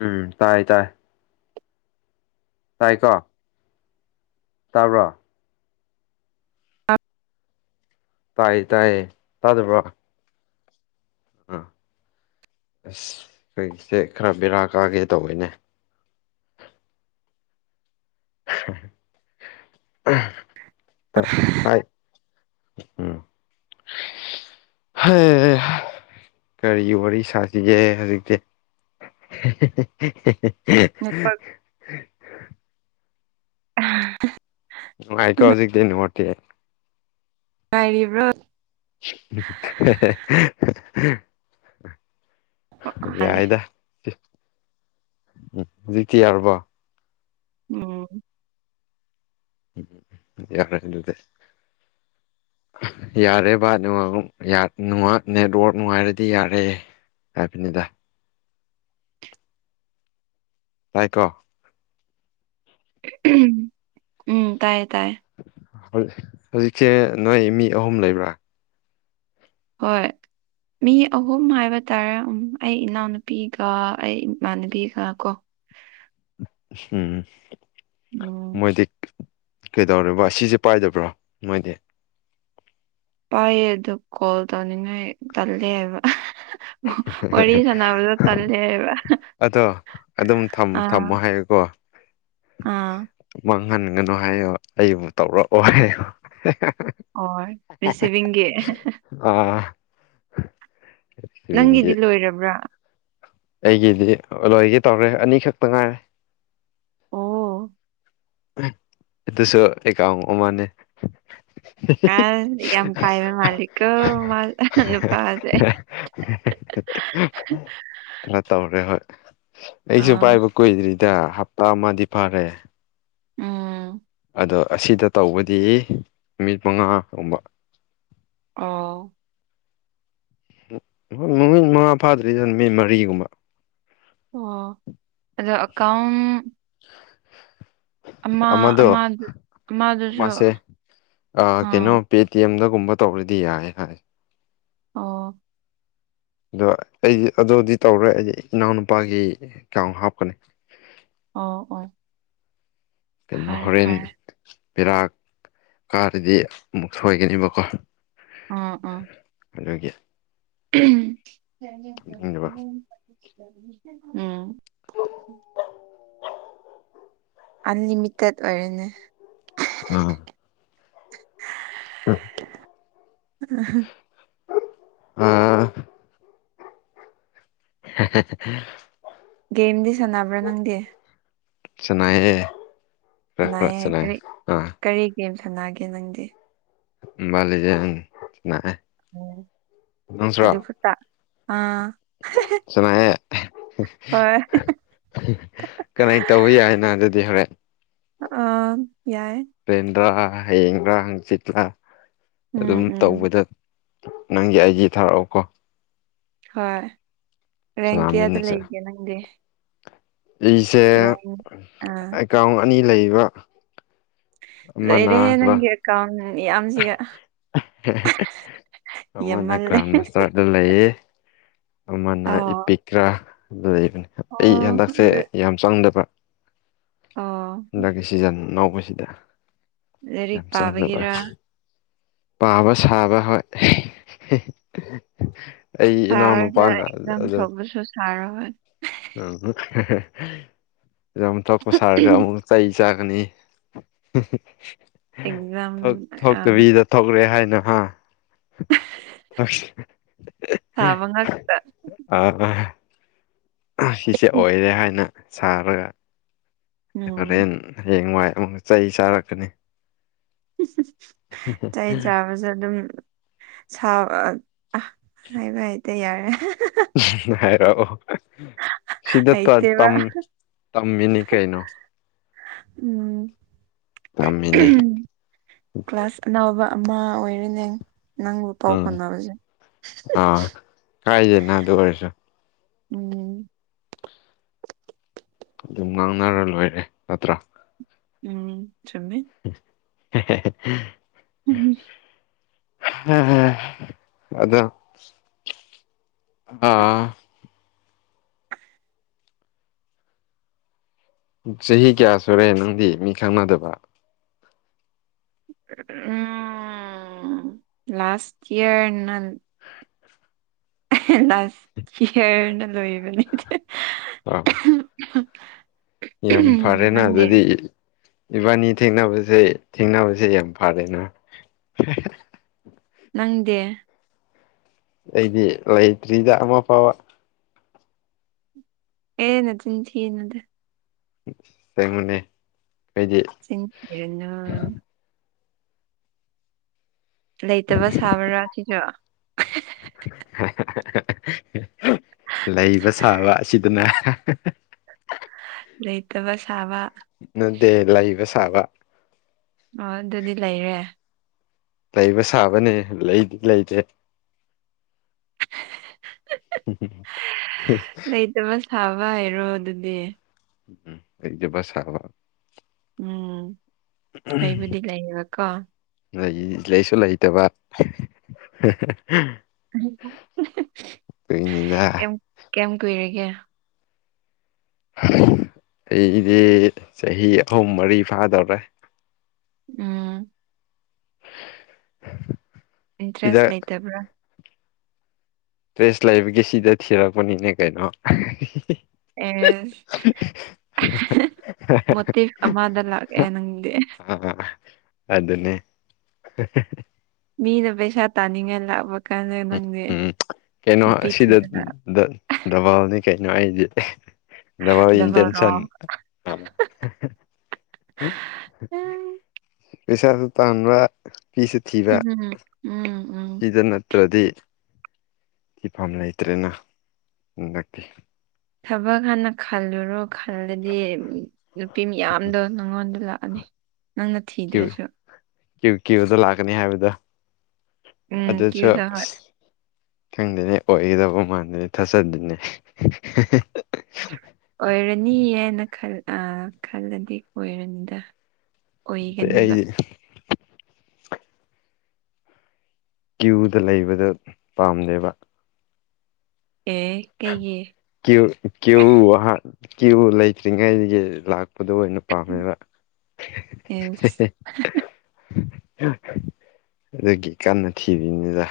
ꯎꯝ ꯇꯥꯏ ꯇꯥꯏ ꯇꯥꯏꯀꯣ ꯇꯥꯕ꯭ꯔꯣ ꯇꯥꯏ ꯇꯥꯏꯌꯦ ꯇꯥꯗꯕ꯭ꯔꯣ ꯑꯥ ꯑꯁ ꯑꯩꯈꯣꯏꯁꯦ ꯈꯔ ꯕꯦꯔꯥ ꯀꯥꯒꯦ ꯇꯧꯕꯤꯅꯦ ꯇ ꯇ ꯎꯝ ꯍ ꯀꯔꯤ ꯋꯥꯔꯤ ꯁꯥꯁꯤꯒꯦ ꯍꯧꯖꯤꯛꯇꯤ [unintelligible] ꯅꯠꯄ ꯎꯝ ꯅꯨꯡꯉꯥꯏꯀꯣ ꯍꯧꯖꯤꯛꯛꯇꯗꯤ ꯅꯣꯇꯦ ꯉꯥꯏꯔꯤꯕ꯭ꯔꯣ [unintelligible] ꯍꯥꯜꯂꯦ ꯌꯥꯏꯗ ꯍꯧꯖꯤꯛꯇꯤ ꯌꯥꯎꯔꯕꯣ ꯎꯝ ꯎꯝ ꯌꯥꯔꯗꯦ ꯌꯥꯔꯦ ꯚꯅꯨꯡ ꯅꯦꯠꯋꯔꯛ ꯅꯨꯡꯉꯥꯏꯔꯗꯤ ꯌꯥꯔꯦꯌꯦ ꯀꯕꯅꯤꯗ ꯇꯥꯏꯀꯣ ꯎꯝ ꯇꯥꯏꯌꯦ ꯇꯥꯏꯌꯦ ꯍꯧꯖꯤꯛꯁꯦ ꯅꯣꯏ ꯃꯤ ꯑꯍꯨꯝ ꯂꯩꯕ꯭ꯔꯥ ꯍꯣꯏ ꯃꯤ ꯑꯍꯨꯝ ꯍꯥꯏꯕ ꯇꯥꯔꯦ ꯑꯩ ꯏꯅꯥꯎꯅꯨꯄꯤꯒ ꯑꯩ ꯏꯃꯥꯟꯅꯕꯤꯒ ꯀꯣ ꯎꯝ ꯎꯝ ꯃꯣꯏꯗꯤꯛ ꯀꯩꯗꯧꯔꯤꯕ ꯁꯤꯁꯦ ꯄꯥꯏꯗꯕ꯭ꯔꯣ ꯅꯣꯏꯗꯤ ꯄꯥꯏꯌꯦ ꯑꯗꯨ ꯀꯣꯜ ꯇꯧꯅꯤꯡꯉꯥꯏ ꯇꯜꯂꯦ ꯍꯥꯏꯕ ꯋꯥꯔꯤ ꯁꯥꯟꯅꯕꯗ ꯇꯂꯦꯕ ꯑꯗꯣ ꯑꯗꯨꯝ ꯊꯝꯃꯣ ꯍꯥꯏꯌꯦꯀꯣ ꯑꯥ ꯃꯥꯡꯍꯟꯒꯅꯨ ꯍꯥꯏꯣ ꯑꯩꯕꯨ ꯇꯧꯔꯛꯑꯣ ꯍꯥꯏꯕ ꯑꯣ ꯔꯤꯁꯤꯚꯡꯒꯤ ꯑꯥ ꯅꯪꯒꯤꯗꯤ ꯁꯤꯕꯤꯡꯒꯤ ꯂꯣꯏꯔꯕ꯭ꯔꯥ ꯑꯩꯒꯤꯗꯤ ꯂꯣꯏꯒꯦ ꯇꯧꯔꯦ ꯑꯅꯤꯈꯛꯇ ꯉꯥꯏꯔꯦ ꯑꯣ ꯑꯗꯨꯁꯨ ꯑꯩꯀ ꯃꯥꯅꯦ ꯑꯁ ꯌꯥꯝ ꯄꯥꯏꯕ ꯃꯥꯂꯤꯀꯣ ꯃꯥ ꯅꯨꯄꯥꯁꯦ ꯀꯩꯅꯣ ꯇꯧꯔꯦ ꯍꯣꯏ ꯑꯩꯁꯨ ꯑꯥ ꯄꯥꯏꯕ ꯗ ꯍꯞꯇꯥ ꯑꯃꯗꯤ ꯐꯔꯦ ꯎꯝ ꯑꯗꯣ ꯑꯁꯤꯗ ꯇꯧꯕꯗꯤ ꯅꯨꯃꯤꯠ ꯃꯉꯥꯒꯨꯝꯕ ꯑꯣ ꯣꯏ ꯅꯨꯃꯤꯠ ꯃꯉꯥ ꯐꯥꯗ꯭ꯔꯤꯗꯅ ꯅꯨꯃꯤꯠ ꯃꯔꯤꯒꯨꯝꯕ ꯑꯣ ꯑꯗꯣ ꯑꯦꯀꯥꯎꯟ ꯑꯃ ꯑꯃꯗꯣ ꯑꯃꯗ ꯑꯃꯗꯨꯁꯨ ꯑꯃꯁꯁꯦ ꯀꯩꯅꯣ ꯑꯥ ꯄꯦꯇꯤꯑꯦꯝꯗꯒꯨꯝꯕ ꯇꯧꯔꯗꯤ ꯌꯥꯏ ꯍꯥꯏ ꯑꯣ ꯑꯗꯣ ꯑꯩꯗꯤ ꯑꯗꯨꯗꯤ ꯇꯧꯔꯣꯏ ꯑꯩꯗꯤ ꯏꯅꯥꯎꯅꯨꯄꯥꯒꯤ ꯑꯦꯀꯥꯎꯟ ꯍꯥꯞꯀꯅꯤ ꯑꯣ ꯑꯣ ꯀꯩꯅꯣ ꯐꯔꯦ ꯍꯣꯔꯦꯟ ꯐꯔꯦ ꯄꯦꯔꯥ ꯀꯥꯔꯗꯤ ꯑꯃꯨꯛ ꯁꯣꯏꯒꯅꯦꯕꯀꯣ ꯑꯥ ꯑꯥ ꯑꯗꯨꯒꯤ ꯍꯥꯞꯅꯤꯡꯗꯕ [unintelligible] ꯎꯝ ꯑꯟꯂꯤꯃꯤꯇꯦꯠ ꯑꯣꯏꯔꯦꯅꯦ ꯑꯥ [unintelligible] ꯎꯝ [unintelligible] [unintelligible] ꯑꯥ [unintelligible] ꯒꯦꯝꯗꯤ ꯁꯥꯟꯅꯕ꯭ꯔꯥ ꯅꯪꯗꯤ ꯁꯥꯟꯅꯩꯌꯦ ꯈꯔ ꯈꯔ ꯁꯥꯟꯅꯩꯌꯦ ꯁꯥꯟꯅꯩ ꯀꯔꯤ ꯑꯥ ꯀꯔꯤ ꯒꯦꯝ ꯁꯥꯟꯅꯒꯦ ꯅꯪꯗꯤ ꯃꯣꯕꯥꯏꯜꯂꯤꯖꯦꯟ ꯁꯥꯟꯅꯩꯌꯦ ꯎꯝ ꯑꯗꯨ ꯈꯛꯇꯥ ꯑꯥ ꯁꯥꯟꯅꯩꯑꯦ [unintelligible] ꯍꯣꯏ [unintelligible] ꯀꯅꯥꯏ ꯇꯧꯕ ꯌꯥꯏꯌꯦꯅ ꯑꯗꯨꯗꯤ ꯍꯣꯔꯦꯟ ꯑꯥꯝ ꯌꯥꯏꯌꯦ ꯄꯦꯟꯗ꯭ꯔꯥ ꯍꯌꯦꯡꯔꯥ ꯍꯪꯆꯤꯠꯂꯥ ꯎꯝ ꯑꯗꯨꯝ ꯎꯝ ꯇꯧꯕꯗ ꯅꯪꯒꯤ ꯑꯥꯏꯖꯤ ꯊꯥꯔꯛꯑꯣꯀꯣ ꯍꯣꯏ ꯔꯦꯡ ꯀꯌꯥꯗ ꯁꯅꯥꯃꯤꯟꯅꯁꯦ ꯂꯩꯒꯦ ꯅꯪꯗꯤ ꯑꯩꯁꯦ ꯔꯦꯡ ꯑꯥ ꯑꯦꯀꯥꯎꯟ ꯑꯅꯤ ꯂꯩꯌꯦꯕ ꯂꯣꯏꯔꯦꯍꯦ ꯅꯪꯒꯤ ꯑꯦꯀꯥꯎꯟ [unintelligible] ꯃꯌꯥꯝꯁꯤꯒ [unintelligible] ꯑꯃꯅ ꯌꯥꯝꯃꯜꯂꯦ ꯒ꯭ꯔꯥꯟ ꯃꯥꯁꯇꯔꯗ ꯂꯩꯌꯦ ꯑꯃꯅ ꯑꯣ ꯏꯄꯤꯛꯔꯥ ꯗ ꯂꯩꯕꯅꯦ ꯑꯩ ꯑꯣ ꯍꯟꯗꯛꯁꯦ ꯑꯗꯨ ꯌꯥꯝ ꯆꯪꯗꯕ ꯑꯣ ꯍꯟꯗꯛꯀꯤ ꯁꯤꯖꯟ ꯑꯅꯧꯕꯁꯤꯗ ꯂꯥꯏꯔꯤꯛ ꯌꯥꯝ ꯆꯪꯗꯕ ꯄꯥꯕꯒꯤꯔ ꯄꯥꯕ ꯁꯥꯕ ꯍꯣꯏ ꯑꯩ ꯄꯥꯔꯒ ꯏꯅꯥꯎꯅꯨꯄꯥꯅ ꯑꯦꯛꯖꯥꯝ ꯊꯛꯔꯁꯨ ꯁꯥꯔꯍꯣꯏ ꯎꯝꯍꯨꯞ [unintelligible] ꯌꯥꯝ ꯊꯣꯛꯄ ꯁꯥꯔꯒ ꯑꯃꯨꯛ ꯆꯩ ꯆꯥꯒꯅꯤ ꯑꯦꯛꯖꯥꯝ [unintelligible] ꯊꯣꯛ ꯑ ꯊꯣꯛꯇꯕꯤꯗ ꯊꯣꯛꯔꯦ ꯍꯥꯏꯅ ꯍꯥ ꯑꯥꯁ ꯁꯥꯕ ꯉꯛꯇ [unintelligible] ꯑꯥꯍ ꯁꯤꯁꯦ ꯑꯣꯏꯔꯦ ꯍꯥꯏꯅ ꯁꯥꯔꯒ ꯎꯝ ꯍꯣꯔꯦꯟ ꯍꯌꯦꯡꯋꯥꯏ ꯑꯃꯨꯛ ꯆꯩ ꯆꯥꯔꯛꯀꯅꯤ ꯆꯩ ꯆꯥꯕꯁꯨ ꯑꯗꯨꯝ ꯁꯥꯎ__ ꯑꯥꯍ ꯍꯥꯏꯕ ꯍꯩꯇꯦ ꯌꯥꯔꯦ [unintelligible] ꯍꯥꯏꯔꯛꯑꯣ ꯁꯤꯗ ꯇ ꯍꯩꯇꯦꯕ ꯇꯝꯃꯤꯅꯤ ꯀꯩꯅꯣ ꯎꯝ ꯇꯝꯃꯤꯅꯤ [unintelligible] ꯀ꯭ꯂꯥꯁ ꯑꯅꯧꯕ ꯑꯃ ꯑꯣꯏꯔꯦꯅꯦ ꯅꯪꯕꯨ ꯄꯥꯎ ꯎꯝ ꯐꯥꯎꯅꯕꯁꯦ ꯑꯥ ꯀꯥꯏꯗꯦꯅ ꯑꯗꯨ ꯑꯣꯏꯔꯁꯨ ꯎꯝ ꯑꯗꯨꯝ ꯉꯥꯡꯅꯔ ꯂꯣꯏꯔꯦ ꯅꯠꯇ꯭ꯔꯥ ꯎꯝ ꯆꯨꯝꯃꯤ [unintelligible] [unintelligible] ꯑꯗꯣ ꯍꯥ ꯆꯍꯤ ꯀꯌꯥ ꯁꯨꯔꯦ ꯅꯪꯗꯤ ꯃꯤ ꯈꯪꯅꯗꯕ ꯎꯝ ꯂꯥꯁ ꯏꯌꯔ ꯅꯥꯟ ꯂꯥꯁ ꯍꯤꯌꯔꯅ ꯂꯣꯏꯕꯅꯤꯗꯥ [unintelligible] [unintelligible] ꯌꯥꯝ ꯐꯔꯦꯅ ꯅꯪꯗꯤ ꯑꯗꯨꯗꯤ ꯏꯕꯥꯅꯤ ꯊꯦꯡꯅꯕꯁꯦ ꯊꯦꯡꯅꯕꯁꯦ ꯌꯥꯝ ꯐꯔꯦꯅ ꯅꯪꯗꯤ ꯑꯩꯗꯤ ꯂꯩꯇ꯭ꯔꯤꯗ ꯑꯃ ꯐꯥꯎꯕ ꯑꯦ ꯅꯆꯤꯟ ꯊꯤꯅꯨꯗ ꯆꯦꯡꯉꯨꯅꯦ ꯍꯥꯏꯗꯤ ꯆꯦꯡꯕꯤꯔꯅꯨ ꯂꯩꯇꯕ ꯁꯥꯕ꯭ꯔꯥ ꯁꯤꯁꯨ ꯂꯩꯕ ꯁꯥꯕ ꯑꯁꯤꯗꯅ ꯂꯩꯇꯕ ꯁꯥꯕ ꯅꯠꯇꯦ ꯂꯩꯕ ꯁꯥꯕ ꯑꯣ ꯑꯗꯨꯗꯤ ꯂꯩꯔꯦ ꯂꯩꯕ ꯁꯥꯕꯅꯦ ꯂꯩꯗꯤ ꯂꯩꯇ꯭ꯔꯦ [unintelligible] ꯂꯩꯇꯕ ꯁꯥꯕ ꯍꯥꯏꯔꯣ ꯑꯗꯨꯗꯤ ꯎꯝ ꯂꯩꯇꯥꯕ ꯁꯥꯕ ꯎꯝ ꯑꯩꯕꯨꯗꯤ ꯂꯩꯌꯦꯕꯀꯣ ꯂꯩ ꯂꯩꯁꯨ ꯂꯩꯇꯕ ꯑꯗꯨꯒꯤꯅꯤꯗ ꯀꯩꯌꯥꯝ ꯀꯩꯌꯥꯝ ꯀꯨꯏꯔꯒꯦ ꯑꯩꯗꯤ ꯆꯍꯤ ꯑꯍꯨꯝ ꯃꯔꯤ ꯐꯥꯗꯧꯔꯦ ꯎꯝ ꯏꯟꯇꯔꯦꯁ ꯁꯤꯗ ꯂꯩꯇꯕ꯭ꯔꯥ ꯇꯔꯦꯁ ꯂꯩꯒꯤ ꯁꯤꯗ ꯊꯤꯔꯛꯄꯅꯤꯅꯦ ꯀꯩꯅꯣ ꯑꯦꯁ ꯃꯣꯇꯤꯞ ꯑꯃꯗ ꯂꯥꯛꯑꯦ ꯅꯪꯗꯤ ꯑ ꯑꯗꯨꯅꯦ ꯃꯤꯅ ꯄꯩꯁꯥ ꯇꯥꯅꯤꯡꯉꯥꯏ ꯂꯥꯛꯄ ꯀꯥꯟꯗ ꯎꯝ ꯅꯪꯗꯤ ꯎꯝ ꯀꯩꯅꯣ ꯅꯨꯄꯤ ꯑꯁꯤꯗ ꯊꯤꯗꯅ ꯗꯕꯥꯜꯅꯤ ꯀꯩꯅꯣ ꯑꯩꯗꯤ ꯗꯕꯥꯜ ꯗꯕꯜꯔꯣ ꯏꯟꯇꯦꯟꯁꯟ ꯎꯝ ꯄꯩꯁꯥꯁꯨ ꯇꯥꯟꯕ ꯄꯤꯁꯨ ꯎꯝ ꯎꯝ ꯎꯝ ꯑꯗꯨ ꯅꯠꯇ꯭ꯔꯗꯤ ꯐꯤꯐꯝꯥꯝ ꯂꯩꯇ꯭ꯔꯦꯅ ꯍꯟꯗꯛꯀꯤ ꯊꯕꯛ ꯍꯥꯟꯅ ꯈꯜꯂꯨꯔꯣ ꯈꯜꯂꯗꯤ ꯅꯨꯄꯤ ꯃꯌꯥꯝꯗꯣ ꯅꯪꯉꯣꯟꯗ ꯂꯥꯛꯑꯅꯤ ꯅꯪꯅ ꯊꯤꯗ꯭ꯔꯁꯨ ꯀꯦꯌꯨ ꯀꯦꯌꯨꯗ ꯂꯥꯛꯀꯅꯤ ꯍꯥꯏꯕꯗꫭ ꯎꯝ ꯑꯗꯨꯁꯨ ꯀ꯭ꯌꯨꯗ ꯍꯣꯏ ꯑꯁ ꯈꯪꯗꯅꯦ ꯑꯣꯏꯒꯗꯕ ꯃꯥꯟꯗꯦꯅꯦ ꯊꯥꯖꯗꯦꯅꯦ ꯑꯣꯏꯔꯅꯤꯌꯦꯅ ꯍꯥꯏꯅ ꯈꯜ ꯑꯥ ꯈꯜꯂꯗꯤ ꯑꯣꯏꯔꯅꯤꯗ ꯑꯗꯩ ꯑꯣꯏꯒꯅꯤꯕ ꯑꯩꯗꯤ ꯀ꯭ꯌꯨꯗ ꯂꯩꯕꯗ ꯄꯥꯝꯗꯦꯕ ꯑꯦ ꯀꯩꯒꯤ ꯀꯦ ꯀꯦꯎ [unintelligible] ꯀꯦꯎ ꯂꯩꯇ꯭ꯔꯤꯉꯩꯗꯒꯤ ꯂꯥꯛꯄ ꯑꯗꯨ ꯑꯣꯏꯅ ꯄꯥꯝꯃꯦꯕ ꯑꯦꯁ ꯑꯗꯨꯒꯤ ꯀꯟꯅ ꯊꯤꯔꯤꯅꯤꯗꯥ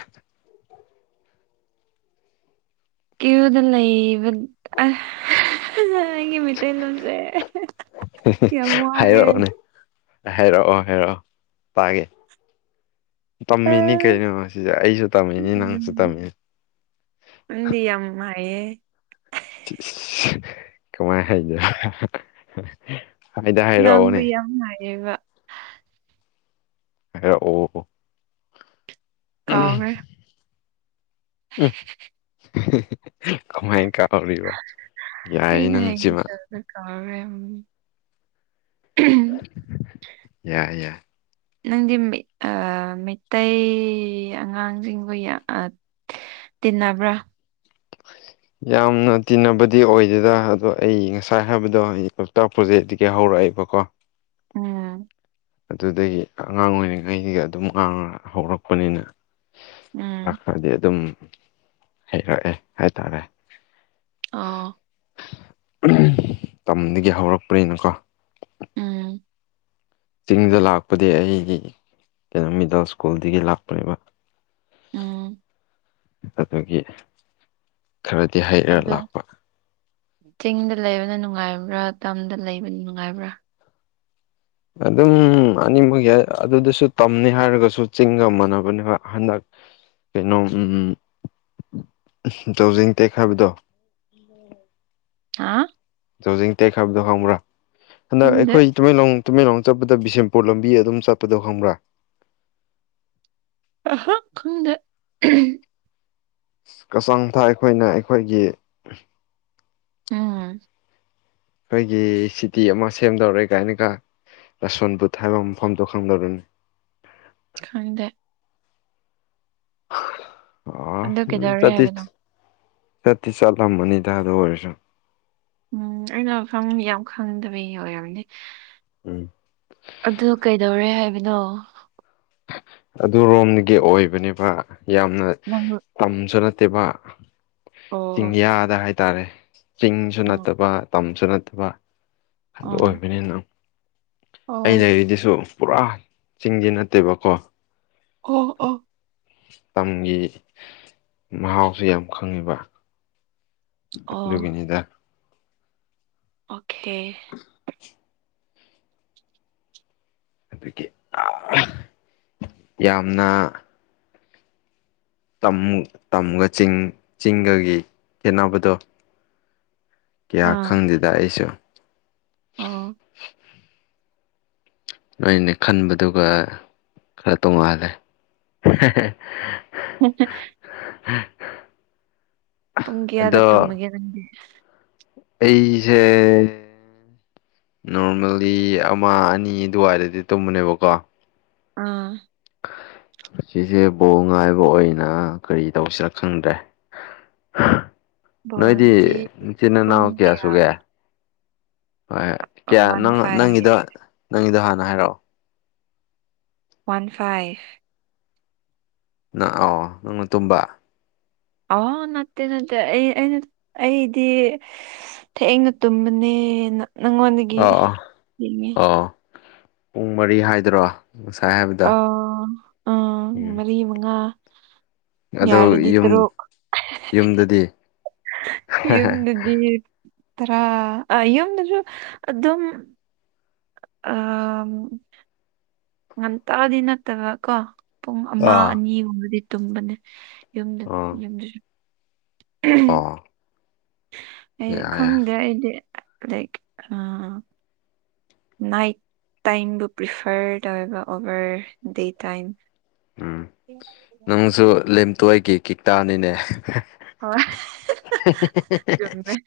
ꯀ꯭ꯌꯨꯗꫭ ꯂꯩꯕ ꯑ ꯑꯩꯒꯤ ꯃꯩꯇꯩꯂꯣꯟꯁꯦ ꯌꯥꯝ ꯋꯥꯔꯦ ꯍꯥꯏꯔꯛꯑꯣꯅꯦ ꯍꯥꯏꯔꯛꯑꯣ ꯍꯥꯏꯔꯛꯑꯣ ꯄꯥꯒꯦ ꯑ ꯇꯝꯃꯤꯅꯤ ꯀꯩꯅꯣ ꯁꯤꯗꯥ ꯑꯩꯁꯨ ꯇꯝꯃꯤꯅꯤ ꯅꯪꯁꯨ ꯇꯝꯃꯤꯅꯤ ꯅꯪ ꯗꯤ ꯌꯥꯝ ꯍꯩꯌꯦ ꯀꯃꯥꯏ ꯍꯥꯏꯔꯤꯕ ꯍꯥꯏꯗ ꯍꯥꯏꯔꯛꯑꯣꯅꯦ [unintelligible] ꯍꯢꯔꯛ ꯑꯣ ꯎꯝ ꯀꯥꯎꯈ꯭ꯔꯦ ꯎ ꯀꯃꯥꯏꯅ ꯀꯥꯎꯔꯤꯕ ꯌꯥꯏꯌꯦ ꯑꯩꯅ ꯍꯩꯒꯦ ꯅꯪꯁꯤꯃ [unintelligible] ꯌꯥꯏ ꯌꯥꯏ [inaudible] ꯅꯪꯗꯤ ꯃꯩꯇꯩ ꯑꯉꯥꯡꯁꯤꯡꯈꯣꯏ ꯇꯤꯟꯅꯕ꯭ꯔꯥ ꯌꯥꯝꯅ ꯇꯤꯟꯅꯕꯗꯤ ꯑꯣꯏꯗꯦꯗ ꯑꯗꯣ ꯑꯩ ꯉꯁꯥꯏ ꯍꯥꯏꯕꯗꯣ ꯑꯩ ꯂꯣꯛꯇꯥꯛꯄꯔꯣꯛ ꯇꯒꯤ ꯍꯧꯔꯛꯏꯕꯀꯣ ꯎꯝ ꯑꯗꯨꯗꯒꯤ ꯑꯉꯥꯡ ꯑꯣꯏꯔꯤꯉꯩꯗꯒꯤ ꯑꯗꯨꯝ ꯉꯥꯡ ꯍꯧꯔꯛꯄꯅꯤꯅ ꯎꯝ ꯈꯔ ꯈꯔꯗꯤ ꯑꯗꯨꯝ ꯍꯩꯔꯛꯑꯦ ꯍꯥꯏꯇꯥꯔꯦ ꯑ ꯑꯝ ꯇꯝꯗꯒꯤ ꯍꯧꯔꯛꯄꯅꯤꯅꯀꯣ ꯎꯝ ꯆꯤꯡꯗ ꯂꯥꯛꯄꯗꯤ ꯑꯩ ꯀꯩꯅꯣ ꯃꯤꯗꯜ ꯁ꯭ꯀꯨꯜꯗꯒꯤ ꯂꯥꯛꯄꯅꯦꯕ ꯑꯝ ꯑꯗꯗꯒꯤ ꯈꯔꯗꯤ ꯍꯩꯔ ꯑꯗꯣ ꯂꯥꯛꯄ ꯆꯤꯡꯗ ꯂꯩꯕꯅ ꯅꯨꯡꯉꯥꯏꯕ꯭ꯔꯥ ꯇꯝꯗ ꯂꯩꯕꯅ ꯅꯨꯡꯉꯥꯏꯕ꯭ꯔꯥ ꯑꯗꯨꯝ ꯑꯅꯤꯃꯛ ꯌꯥ ꯑꯗꯨꯗꯁꯨ ꯇꯝꯅꯤ ꯍꯥꯏꯔꯒꯁꯨ ꯆꯤꯡꯒ ꯃꯥꯟꯅꯕꯅꯦꯕ ꯍꯟꯗꯛ ꯀꯩꯅꯣ ꯇꯧꯖꯤꯡ ꯇꯦꯛꯈꯕꯗꯣ [unintelligible] ꯍꯥ ꯖꯤꯡ ꯇꯦꯛꯈꯕꯗꯣ ꯈꯪꯕ꯭ꯔꯥ ꯍꯟꯗꯛ ꯈꯪꯗꯦ ꯑꯩꯈꯣꯏ ꯇꯨꯃꯦꯡꯂꯣꯡ ꯇꯨꯃꯦꯡꯂꯣꯡ ꯆꯠꯄꯗ ꯕꯤꯁꯦꯝꯄꯨꯔ ꯂꯝꯕꯤ ꯑꯗꯨꯝ ꯆꯠꯄꯗꯣ ꯈꯪꯕ꯭ꯔ꯫ ꯑꯍ ꯈꯪꯗꯦ ꯀꯆꯥꯡ ꯊꯥ ꯑꯩꯈꯣꯏꯅ ꯑꯩꯈꯣꯏꯒꯤ ꯎꯝ ꯑꯩꯈꯣꯏꯒꯤ ꯁꯤꯇꯤ ꯑꯃ ꯁꯦꯝꯗꯧꯔꯦ ꯀꯥꯏꯅꯒ ꯂꯁꯣꯟ ꯕꯨꯠ ꯍꯥꯏꯕ ꯃꯐꯝꯗꯣ ꯈꯪꯗꯧꯔꯅꯤ ꯈꯪꯗꯦ ꯑ ꯑꯗꯨ ꯀꯩꯗꯧꯔꯦ ꯆꯠꯇꯤ ꯍꯥꯏꯕꯅꯣ ꯆꯠꯇꯤ ꯆꯠꯂꯝꯕꯅꯤ ꯇꯥ ꯑꯗꯣ ꯑꯣꯏꯔꯁꯨ ꯎꯝ ꯑꯩꯅ ꯃꯐꯝ ꯌꯥꯝ ꯈꯪꯗꯕꯤꯒꯤ ꯑꯣꯏꯔꯝꯅꯦ ꯎꯝ ꯑꯗꯨ ꯀꯩꯗꯧꯔꯦ ꯍꯥꯏꯕꯅꯣ ꯑꯗꯨꯔꯣꯝꯒꯤ ꯑꯣꯏꯕꯅꯦꯕ ꯌꯥꯝꯅ ꯅꯝꯕꯨꯜ ꯇꯝꯁꯨ ꯅꯠꯇꯦꯕ ꯑꯣ ꯆꯤꯡꯌꯥꯗ ꯍꯥꯏꯇꯥꯔꯦ ꯆꯤꯡꯁꯨ ꯑꯥ ꯅꯠꯇꯕ ꯇꯝꯁꯨ ꯅꯠꯇꯕ ꯑꯗꯨ ꯑꯣ ꯑꯣꯏꯕꯅꯤꯅ ꯑ ꯑꯣ ꯂꯩꯔꯤꯗꯨꯁꯨ ꯄꯨꯔꯥ ꯆꯤꯡꯗꯤ ꯅꯠꯇꯦꯕꯀꯣ ꯑꯣ ꯑꯣ ꯇꯝꯒꯤ ꯃꯍꯥꯎꯁꯨ ꯌꯥꯝ ꯈꯪꯉꯤꯕ ꯑꯣ ꯑꯗꯨꯒꯤꯅꯤꯗ ꯑꯣꯀꯦ [inaudible] ꯑꯗꯨꯒꯤ ꯑꯥ ꯌꯥꯝꯅ꯫ ꯇꯝ ꯇꯝꯒꯥ ꯆꯤꯡ ꯆꯤꯡꯒꯒꯤ ꯈꯦꯠꯅꯕꯗꯣ ꯀꯌꯥ ꯑꯥ ꯈꯪꯗꯦꯗ ꯑꯩꯁꯨ ꯑꯣ ꯅꯣꯏꯅꯦ ꯈꯟꯕꯗꯨꯒ ꯈꯔ ꯇꯣꯡꯉꯥꯜꯂꯦ [inaudible] [inaudible] ꯄꯨꯡ ꯀꯌꯥꯗ ꯑꯗꯣ ꯇꯨꯝꯃꯒꯦ ꯅꯪꯗꯤ ꯑꯩꯁꯦ ꯅꯣꯔꯃꯦꯜꯂꯤ ꯑꯃ ꯑꯅꯤ ꯑꯗꯨꯋꯥꯏꯗꯗꯤ ꯇꯝꯕꯅꯦꯕꯀꯣ ꯑꯥ ꯁꯤꯁꯦ ꯕꯣ ꯉꯥꯏꯕ ꯑꯣꯏꯅ ꯀꯔꯤ ꯇꯧꯁꯤꯔ ꯈꯪꯗ꯭ꯔꯦ [inaudible] ꯅꯣꯏꯗꯤ ꯕꯣꯜꯗꯤ ꯆꯤꯟ ꯏꯅꯥꯎ ꯀꯌꯥ ꯁꯒꯦ ꯍꯣꯏ꯫ ꯀꯌꯥ ꯋꯥꯟ ꯅꯪ ꯐꯥꯏꯚ ꯅꯪꯒꯤꯗꯣ ꯅꯪꯒꯤꯗꯣ ꯍꯥꯟꯅ ꯍꯥꯏꯔꯛꯑꯣ꯫ One five. ꯅꯪ ꯑꯥꯎ ꯅꯪꯅ ꯇꯨꯝꯕ ꯑꯣ ꯅꯠꯇꯦ ꯅꯠꯇꯦ ꯑꯩ ꯑꯩꯅ ꯑꯩꯗꯤ ꯊꯅ ꯇꯨꯝꯕꯅꯦ ꯅꯪꯉꯣꯟꯗꯒꯤ ꯑꯥ ꯑꯥ ꯌꯦꯡꯉꯦ ꯑꯥ ꯄꯨꯡ ꯃꯔꯤ ꯍꯥꯏꯗꯔꯣ ꯁꯥꯍꯦꯕꯤ ꯑ ꯑ ꯃꯔꯤ ꯃꯉꯥ ꯑꯣ ꯌꯥꯔꯗꯤ ꯌꯨꯝ ꯇꯔꯨꯛ ꯌꯨꯝꯗꯗꯤ ꯌꯨꯝꯗꯗꯤ ꯇꯔꯥ ꯑ ꯌꯨꯝꯗꯁꯨ ꯑꯗꯨꯝ ꯑ꯫ ꯉꯟꯇꯗꯤ ꯅꯠꯇꯕ ꯀꯣ ꯄꯨꯡ ꯑꯃ ꯑꯥ ꯑꯅꯤꯒꯨꯝꯕꯗꯤ ꯇꯨꯝꯕꯅꯦ꯫ ꯌꯨꯝꯗ ꯌꯨꯝꯗꯁꯨ꯫ ꯑꯥ꯫ ꯑꯩ ꯈꯪꯗꯦ ꯑꯩꯗꯤ ꯂꯛ ꯑ ꯅꯥꯏꯠ ꯇꯥꯏꯝꯕꯨ ꯄ꯭ꯔꯤꯐꯔ ꯇꯧꯋꯦꯕ ꯑꯣꯚꯔ ꯗꯦ ꯇꯥꯏꯝ ꯎꯝ ꯅꯪꯁꯨ ꯂꯦꯝꯇꯣꯏꯒꯤ ꯀꯤꯇꯥꯥꯅꯤꯅꯦ ꯍꯣꯏ ꯆꯨꯝꯃꯦ [unintelligible]